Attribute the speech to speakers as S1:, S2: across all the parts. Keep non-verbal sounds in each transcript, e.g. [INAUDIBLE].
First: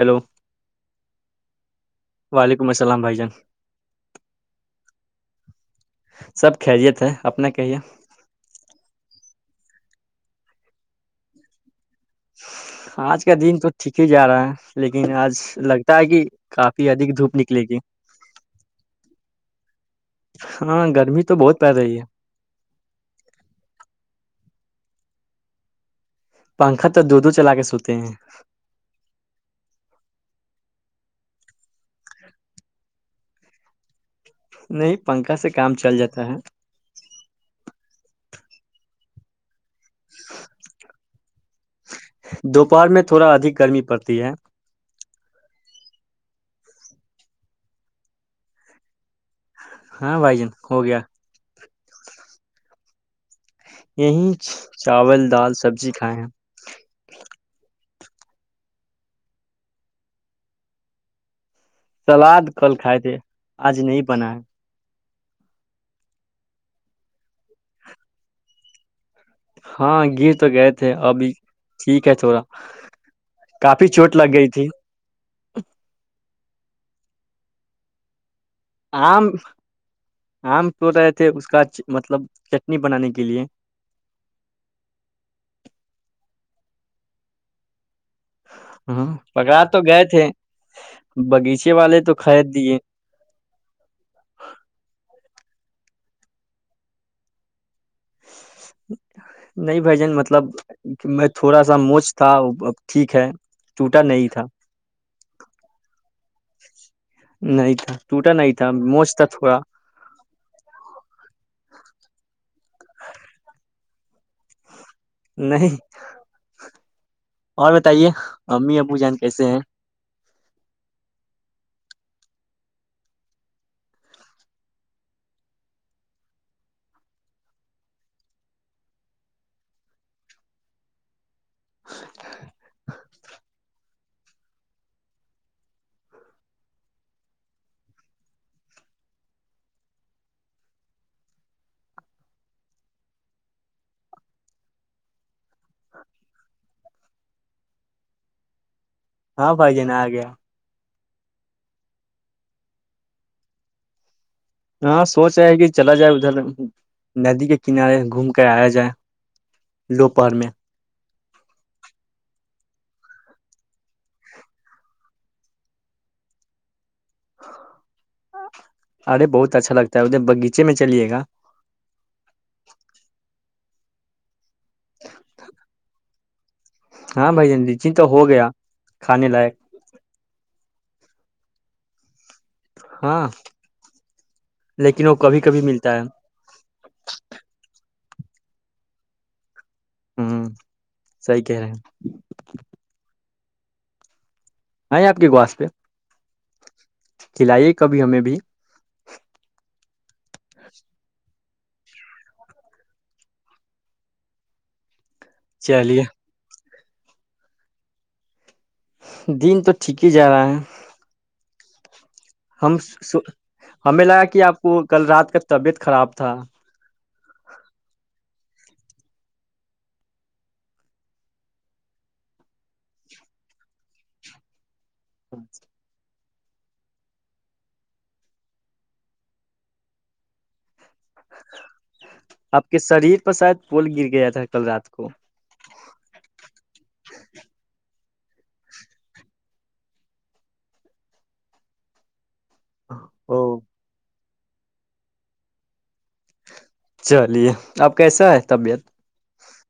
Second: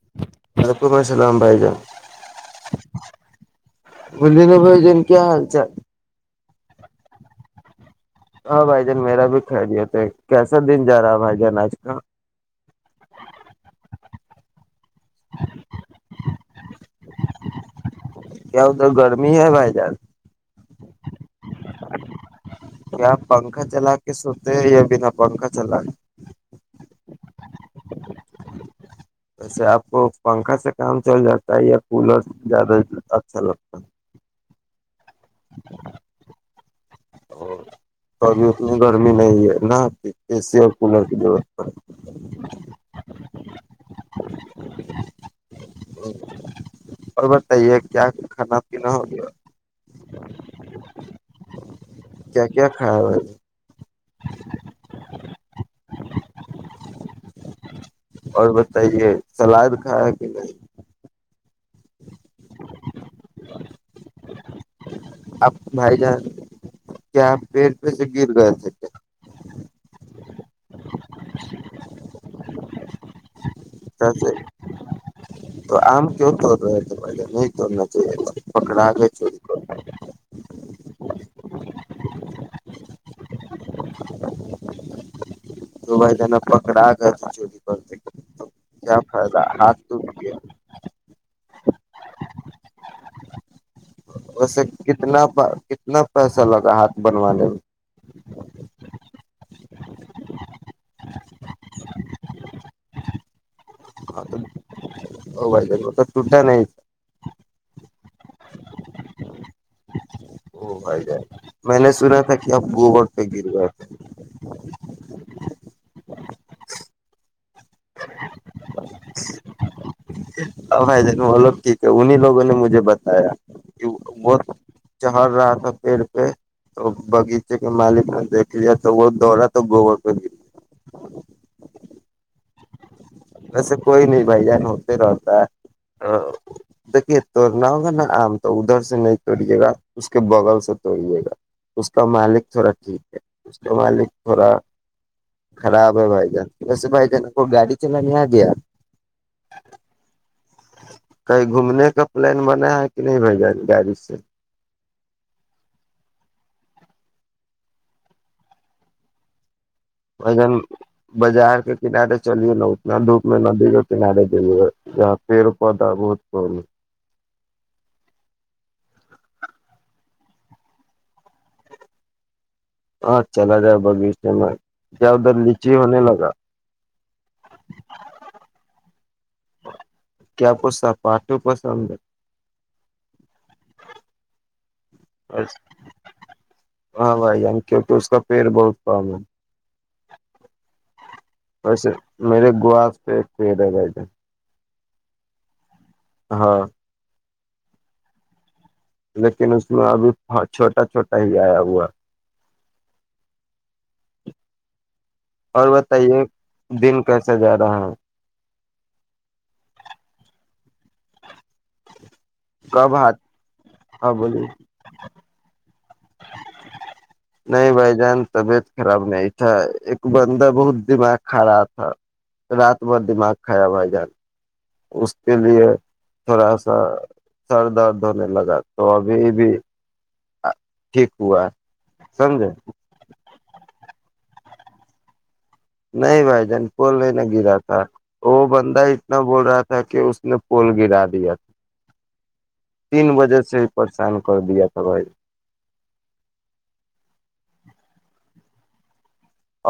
S1: hello
S2: وعلیکم السلام بھائی جان
S1: وعلیکم السلام بھائی جان
S2: بولے نا بھائی جان کیا حال چال
S1: سب خیریت اپنا کہیے
S2: ہاں بھائی جان میرا بھی خیرییت ہے کیسا دن جا رہا ہے بھائی جان آج کا
S1: ہ [INAUDIBLE] [UNINTELLIGIBLE] لیکن آج لگتا ہے کہ کافی ادک دھوپ نکلے گی
S2: کیا ہو تو گرمی ہے بھائی جار
S1: ہاں گرمی تو بہت پ رہی ہے
S2: کیا پنکھا چلا کے سوتے ہیں یا بنا پنکھا چلا
S1: پنکھا تو د دھ چلا کے سوتے ہیں
S2: ویسے آپ کو پنکھا سے کام چل جاتا ہے یا کولر زیادہ اچھا لگتا ہے
S1: نہیں پنکھا سے کام چل جاتا ہے
S2: اور ابھی اتنی گرمی نہیں ہے نہ ای س اور کولر کی وا
S1: دوپہر میں تھوڑا ادھک گرمی پڑتی ہے
S2: اور بتائیے کیا کھانا پینا ہو گیا
S1: ہاں بھائی جن ہو گیا
S2: کیا کیا کھایا ہو
S1: یہی چاول دال سبزی کھائے ہیں
S2: اور بتائیے سلاد کھایا کہ نہیں
S1: سلاد کل کھائے تھے آج نہیں بنا ہے
S2: آپ بھائی جان کیا پیڑ پ سے گر گئے تھے کیا
S1: ہاں گر تو گئے تھے ابھی ٹھیک ہے تھوڑا کافی چوٹ لگ
S2: سے
S1: گئی تھی
S2: ت پے ن تو نہ چا [UNINTELLIGIBLE]
S1: آم آم کی رہے تھے اس کا مطلب چٹنی بنانے کے لیے
S2: ا آگتی جوولیی برتے [UNINTELLIGIBLE]
S1: ہ پکڑا تو گئے تھے
S2: گیا
S1: باغیچے والے تو خرید دیے
S2: ویسے کتنا کتنا پیسہ لگا ہاتھ بنوانے میں
S1: نہیں بھائی جن مطلب میں تھوڑا سا موج تھا اب ٹھیک ہے ٹوٹا نہیں تھا
S2: او بھائی جان وہ تو ٹوٹا نہیں
S1: نہیں تھا ٹوٹا نہیں تھا موج تھا تھوڑا
S2: سا [UNINTELLIGIBLE] کیاب گوبر پہ گر گئے تھ
S1: نہیں اور بتائیے امی ابو جان کیسے ہیں
S2: کہ انی لوگوں نے مجھے بتایا کہ وہ چڑھ رہا تھا پیڑ پہ تو باغیچے کے مالک نے دیکھ لیا تو وہ دوورا تو گوبر پہ گریا ویسے کوئی نہیں بھائی جان ہوتے رہتا ہے دیکھیے توڑنا ہوگا نا آم تو ادھر سے نہیں توڑیے گا اس کے بغل سے توڑیے گا اس کا مالک تھوڑا ٹھیک ہے اس کا مالک تھوڑا خراب ہے بھائی جان ویسے بھائی جان کو گاڑی چل م گیا [UNINTELLIGIBLE]
S1: ہاں بھائی جان آ گیا
S2: کہیں گھومنے کا پلان بنا ہے کہ نہیں بھا جائے گاڑی سے
S1: ہاں سوچ رہ ہے کہ چلا جائے ادھر ندی کے کنارے گھوم کر آیا جائے دوپہر میں
S2: وجن بازار کے کنارے چل ل ہو ن دھوپ میں ندی کے کنارے دل یہ پیڑ پودا بہت کم
S1: ہاں [UNINTELLIGIBLE] ارے بہت اچھا لگتا ہے ادھر باغیچے میں چلیے گا
S2: ہاں چلا جاؤ بگیسٹم
S1: ہاں بھائی جنڈی جی تو ہو گیا کھانے لائق
S2: پاٹو پسند
S1: ہاں لیکن وہ کبھی کبھی ملتا ہے
S2: ہاں بھائی جان کیونکہ اس کا پھر بولتا میں
S1: ہوں
S2: ویسے میرے گو پہ کوئید بد
S1: آ آپ کی گواس پہ
S2: ہاں
S1: کھلائیے کبھی ہمیں بھی
S2: لیکن اس میں ابھی چھوٹا چھوٹا ہی آیا ہوا اور
S1: چلیے
S2: بتائیے دن کیسے جا رہا ہے
S1: دن تو ٹھیک ہی جا رہا ہے ہم
S2: کب ہاتھ
S1: ہمیں
S2: ہاں
S1: لگا کہ
S2: بولیے
S1: آپ کو کل رات کا طبیعت خراب تھا
S2: نہیں بھائی جان طبیعت خراب نہیں تھا ایک بندہ بہت دماغ کھا رہا تھا رات ب دماغ کھڑا بھائی جان اس کے لیے تھوڑا سا سر درد ہونے لگا تو ابھی بھی ہاں ٹھیک ہوا سمجیں
S1: آپ کے شریر پر شاید پول گر گیا تھا کل رات کو
S2: نہیں بھائی جان پول نہیں نہ گرا تھا وہ بندہ اتنا بول رہا تھا کہ اس نے پول گرا دیا تھا تین بجے سے
S1: او
S2: ہی پریشان کر دیا تھا بھائی
S1: چلیے اب کیسا ہے طبیعت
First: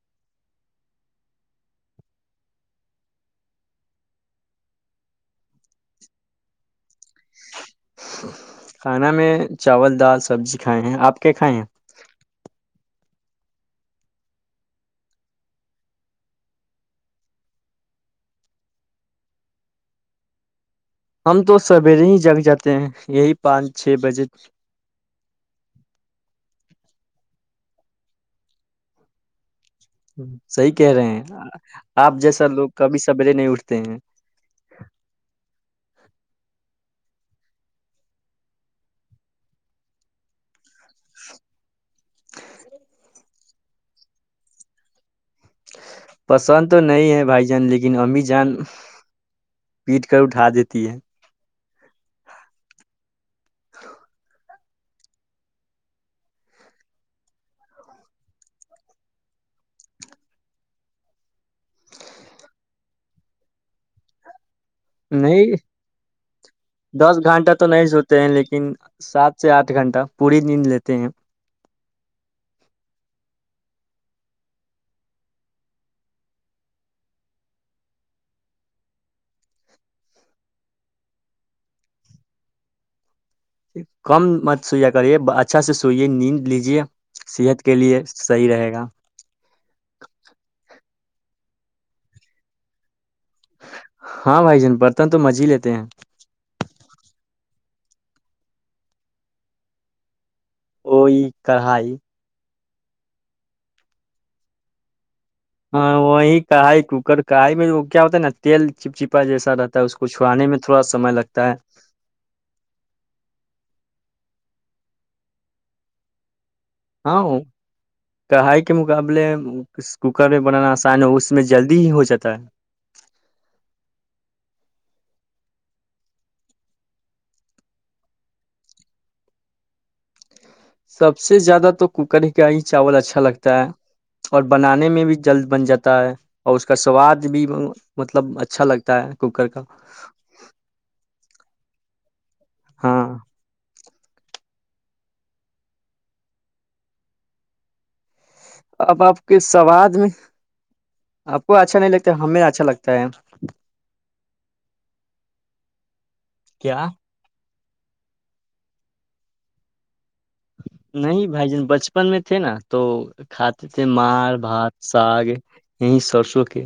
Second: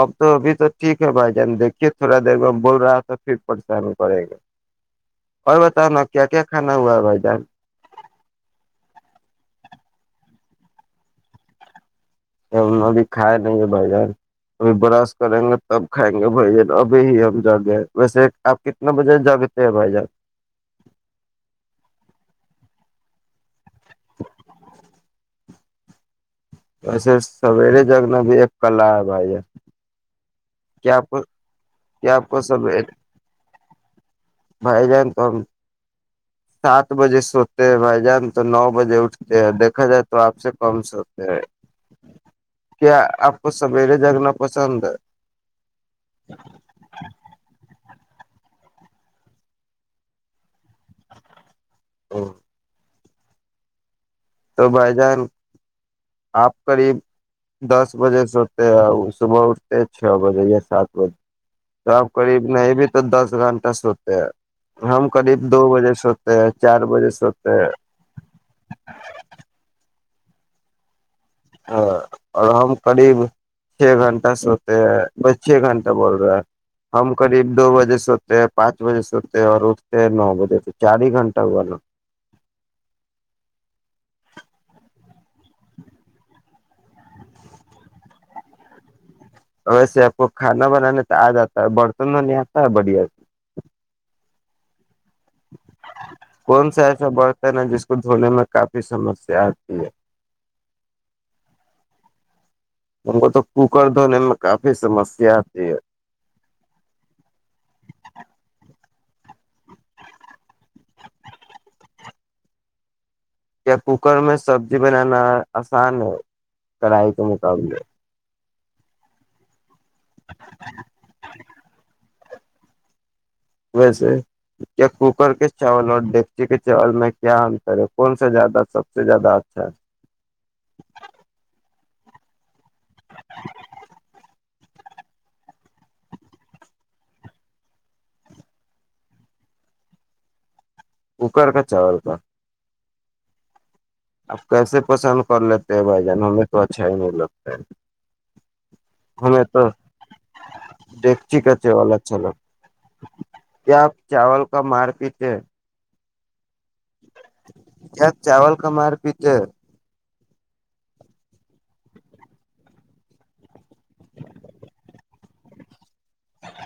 S2: اب تو ابھی تو ٹھیک ہے بھائی جان دیکھیے تھوڑا دیر میں بول رہا تھا پھر پریشانی کرے گا اور بتانا کیا کیا کھانا ہوا ہے بھائی جان
S1: کھانا میں چاول دال سبزی کھائے ہیں آپ کیا کھائے ہیں
S2: ہم ابھی کھائے نہیں گے بھائی جان اب برش کریں گے تب کھائیں گے بھائی جان ابھی ہی ہم جگ گئے ویسے آپ کتنے بجے جگتے ہیں بھائی جان
S1: ہم تو سویرے ہی جگ جاتے ہیں یہی پانچ چھ بجے
S2: ویسے سویرے جگنا بھی ایک کلا ہے بھائی
S1: ہوں [INAUDIBLE] صحی کہہ
S2: کیا
S1: رہے
S2: آپ کو
S1: ہیں آپ
S2: کیا کو
S1: جیسا لوگ
S2: سب
S1: کبھی سویرے نہیں اٹھتے ہیں
S2: بھائی جان تو ہم سات بجے سوتے ہیں بھائی جان تو نو بجے اٹھتے ہیں دیکھا جائے تو آپ سے کم سوتے ہیں کیا آپ کو سویرے جگنا پسند ہے
S1: پسند تو نہیں ہے بھائی جان لیکن لیکن امی جان پیٹ کر اٹھا دیتی ہے
S2: ہ [INAUDIBLE]
S1: ہاں [INAUDIBLE]
S2: تو بھائی جان آپ قریب دس بجے سوتے ہیں صبح اٹھتے چھ بجے یا سات بجے تو آپ قریب نہیں بھی تو دس گھنٹہ سوتے ہیں ہم قریب
S1: نہیں
S2: دو بجے سوتے ہیں چار بجے
S1: دس
S2: سوتے
S1: گھنٹہ تو
S2: ہیں
S1: نہیں سوتے ہیں لیکن سات سے آٹھ گھنٹہ پوری دن لیتے ہیں
S2: ہاں اور ہم قریب چھ گھنٹہ سوتے ہیں بس چھ گھنٹہ بول رہے ہے ہم قریب دو بجے سوتے ہیں پانچ بجے سوتے ہیں اور اٹھتے ہیں نو بجے تو چار ہی گھنٹہ ہوا نا
S1: کم مت سویا کریے اچھا سے سوئیے نیند لیجے صحت کے لیے صحیح رہے گا
S2: ویسے آپ کو کھانا بنانا تو آ جاتا ہے برتن تو نہیں آتا ہے بڑھیا سے
S1: ہاں بھائی جن پ
S2: کون سا ایسا برتن ہے جس کو دھونے میں کافی سمسیا آتی ہے
S1: وہ کڑھائی
S2: ہم کو تو کوکر دونے کافی فیمس
S1: ہاں وہی کڑھائی کوکر کڑھائی میں وہ کیا ہوتا ہے نا تیل چپ چپ کپا جیسا رہتا ہے اس کو چھووانے میں تھوڑا سمے لگتا ہے
S2: کیا کوکر میں سبزی بنانا آسان ہے کرڑائی کا
S1: ہاں وہ
S2: مقابلے
S1: کڑھائی کے مقابلے کوکر میں بنانا آسان ہو اس میں جلدی ہی ہو جاتا تا [INAUDIBLE]
S2: ویسے کیا کوکر کے چاول اور ڈگچی کے چاول میں کیا انتر ہے کون سےا زیادہ سب سے زیادہ اچھا ہے
S1: سب سے زیادہ تو کوکر کا ہی چاول اچھا لگتا ہے اور بنانے میں بھی جلد بن جاتا ہے اور اس کا سواد بھی مطلب اچھا لگتا ہے کوکر کا
S2: کوکر کا چاول کا
S1: ہاں
S2: آپ کیسے پسند کر لیتے ہیں بھائی جان ہمیں تو اچھا ہی نہیں لگتا ہے
S1: اب آپ کے
S2: ہمیں تو
S1: سواد میں
S2: ڈیکچی
S1: آپ کو
S2: کا
S1: اچھا نہیں
S2: چاول
S1: لگتا ہمیں اچھا لگتا ہے
S2: کہ
S1: کیا
S2: کیا چاول کا مار پیتے ہے
S1: نہیں بھائی جن بچپن میں تھے نا تو کھاتے تھے مار بھات ساگ یہیں سرسوں کے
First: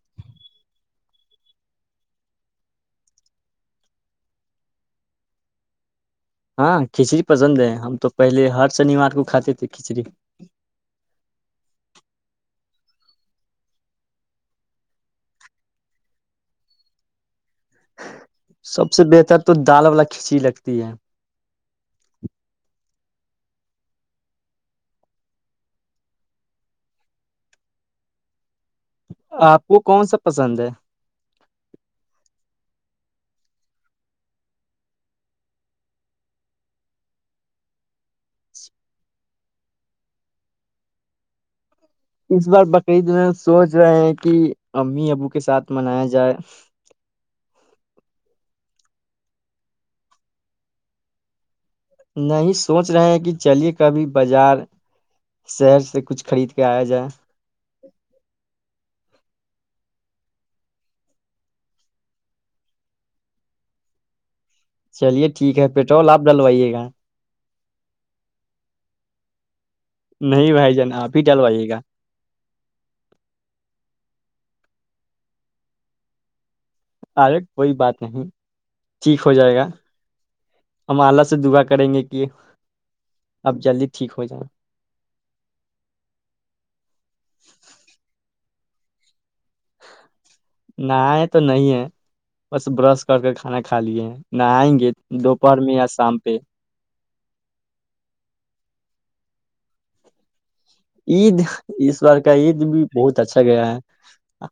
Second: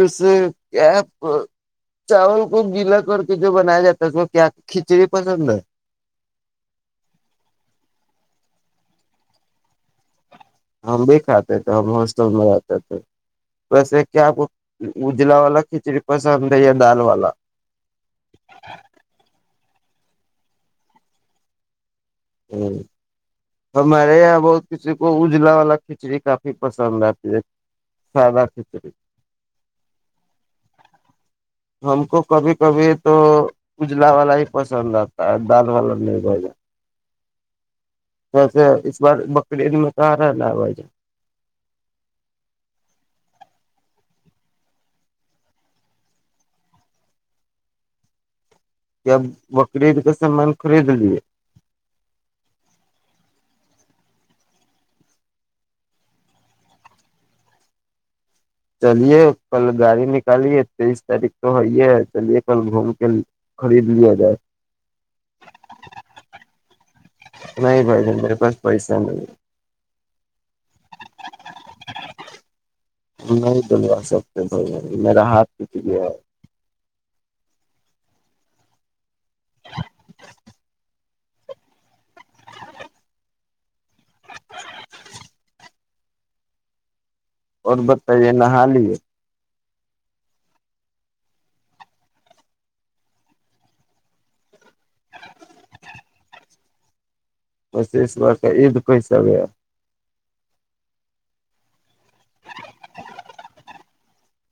S2: اس کیا چاول کو گیلا کر کے جو بنایا جاتا ہے اس کیا کھچڑی پسند ہے
S1: ہاں کھچڑی پسند ہے ہم تو پہلے ہر شنیوار کو کھاتے تھے کھچڑی
S2: ہم بھی کھاتے تھے ہم ہاسٹل میں رہتے تھے بسے کیا کو اجلا والا کھچڑی پسند ہے یا دال والا
S1: سب سے بہتر تو دال والا کھچی لگتی ہے
S2: ہ ہمارے یہاں بہت کسی کو اجلا والا کھچڑی کافی پسند آتی ہے سادہ کھچڑی
S1: آپ کو کون سا پسند ہے
S2: ہم کو کبھی کبھی تو اجلا والا ہی پسند آتا ہے دال والا نہیں ب جات [UNINTELLIGIBLE] وسے اس بار بکری عید میں کہاں رہ ن آ ج [UNINTELLIGIBLE]
S1: اس بار بقرعید میں سوچ رہے ہیں کہ امی ابو کے ساتھ منایا جائے
S2: کیاب بکرید کا سامان خرید لیے [INAUDIBLE]
S1: نہیں سوچ رہے ہیں کہ چلیے کبھی بازار شہر سے کچھ خرید کے آیا جائے [INAUDIBLE]
S2: چلیے کل گاڑی نکالیے تیئیس تاریخ تو ہےئی ہے چلیے کل گھوم کے خرید لیا جائے
S1: چلیے ٹھیک ہے پیٹرول آپ ڈلوائیے گا
S2: نہیں بھ جن میرے پاس پیسا نہیں
S1: نہیں بھائی جان آپ ہی چلوائیے گا
S2: نہیں دلوا سکتے میرا ہاتھ کچھ ل
S1: ارے کوئی بات نہیں ٹھیک ہو جائے گا ہم آلہ سے دعا کریں گے کہ اب جلدی ٹھیک ہو جائیں
S2: اور بتائیے نہا لیے
S1: نہائے تو نہیں ہے بس برش کر کے کھانا کھا لیے ہیں نہائیں گے دوپہر میں یا شام پہ
S2: بس اسس ور کا ایید کئیسا گ
S1: عید کا یہ دن بھی بہت اچھا گیا ہے اچ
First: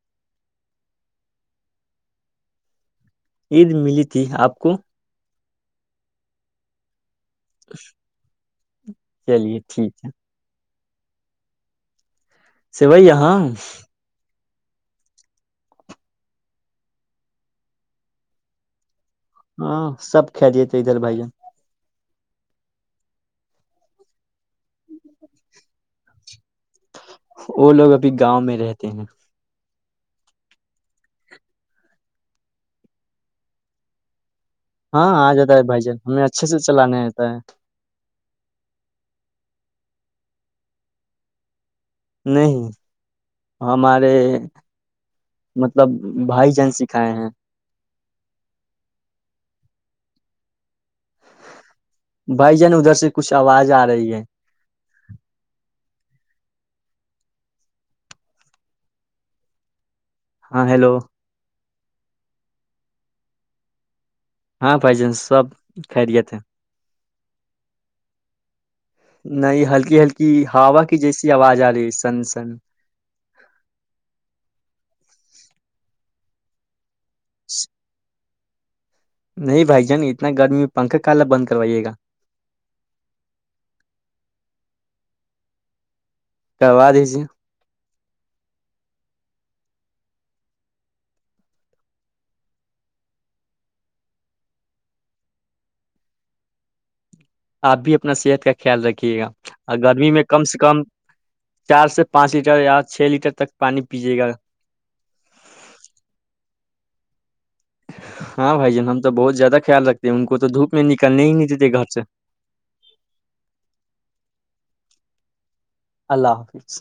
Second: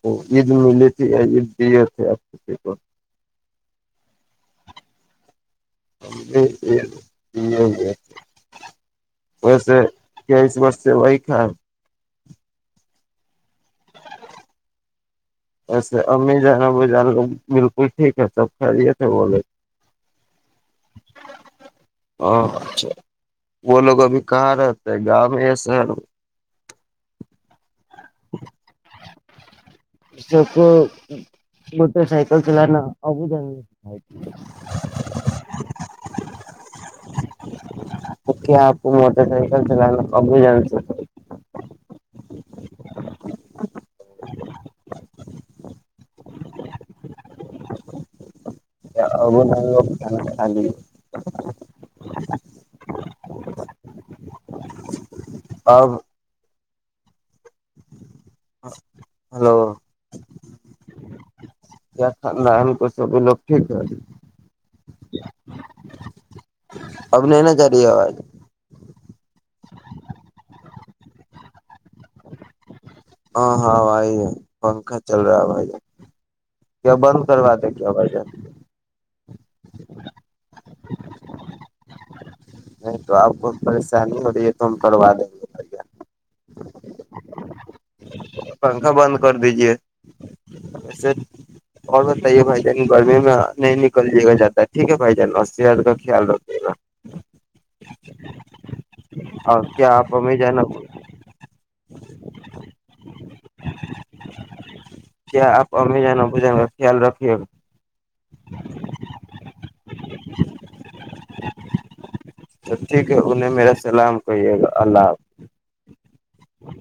S2: تو عید ملی تھی یا عید دیے تھے آپ ک کو
S1: عید ملی تھی آپ کو
S2: جی جی یہ
S1: چلیے
S2: ویسے
S1: ٹھیک ہے
S2: چئیس و سے وہی کائیں
S1: س بائی یہاں
S2: اچھا امی جانا وہ جانا بالکل ٹھیک ہے سب خا لی
S1: ہاں سب خھی دی تو ادھر بھ ج
S2: ہاں اچھا وہ لوگ ابھی کہاں رہتے ہے گاؤں میں یا شہر میں
S1: وہ لوگ ابھی گاؤں میں رہتے ہیں
S2: ش کو موٹر سائکل چلناا ا ج
S1: ہاں آ جاتا ہے بھائی جان ہمیں اچھے سے چلانے آتا ہے
S2: ابھی جان چ
S1: نہیں ہمارے مطلب بھائی جن سکھائے ہیں
S2: گو
S1: بھائی جن ادھر سے کچھ آواز آ رہی ہے
S2: اب ہلو
S1: ہاں ہیلو
S2: خاندان کو سبھی لوگ ٹھیک ہے
S1: ہاں پائ ج سب خیریت ہے
S2: اب نہیں ن کر رہی آواز
S1: نہیں ہلکی ہلکی ہووا کی جیسی آواز آ رہی ہے سن سن
S2: ہاں ہاں بھائی ہے پنکھا چل رہا ہے بھائی کیا بند کرا دے کیا ہو ب
S1: نہیں بھائی جان اتنا گرمی میں پنکھا کالا بند کروائیے گا
S2: نہیں تو آپ کو پریشانی ہو رہی ہے تو ہم کروا دیں گے بھیا
S1: کروا دیجیے
S2: پنکھا بند کر دیجیے وسے اور بتائیے بھائی جان گرمی میں نہیں نکلے گا جاتد ٹھیک ہے بھائی جان اور سحت کا خیال رکھے گا
S1: آپ بھی اپنا صحت کا خیال رکھ ے گا اور
S2: کیا
S1: گرمی
S2: آپ
S1: میں
S2: امی
S1: کم سے
S2: جان
S1: کم چار سے پانچ لیٹر یا چھ لیٹر تک پانی پییے گا
S2: کیا آپ امی ج ن ب جیں گا خیال رکھیے گ
S1: ہاں بھائی جان ہم تو بہت زیادہ خیال رکھتے ہیں ان کو تو دھوپ میں نکلنے ہی نہیں ج د گھر سے
S2: تو ٹھیک ہے انہیں میرا سلام کہیے گا اللہ
S1: اللہ حافظ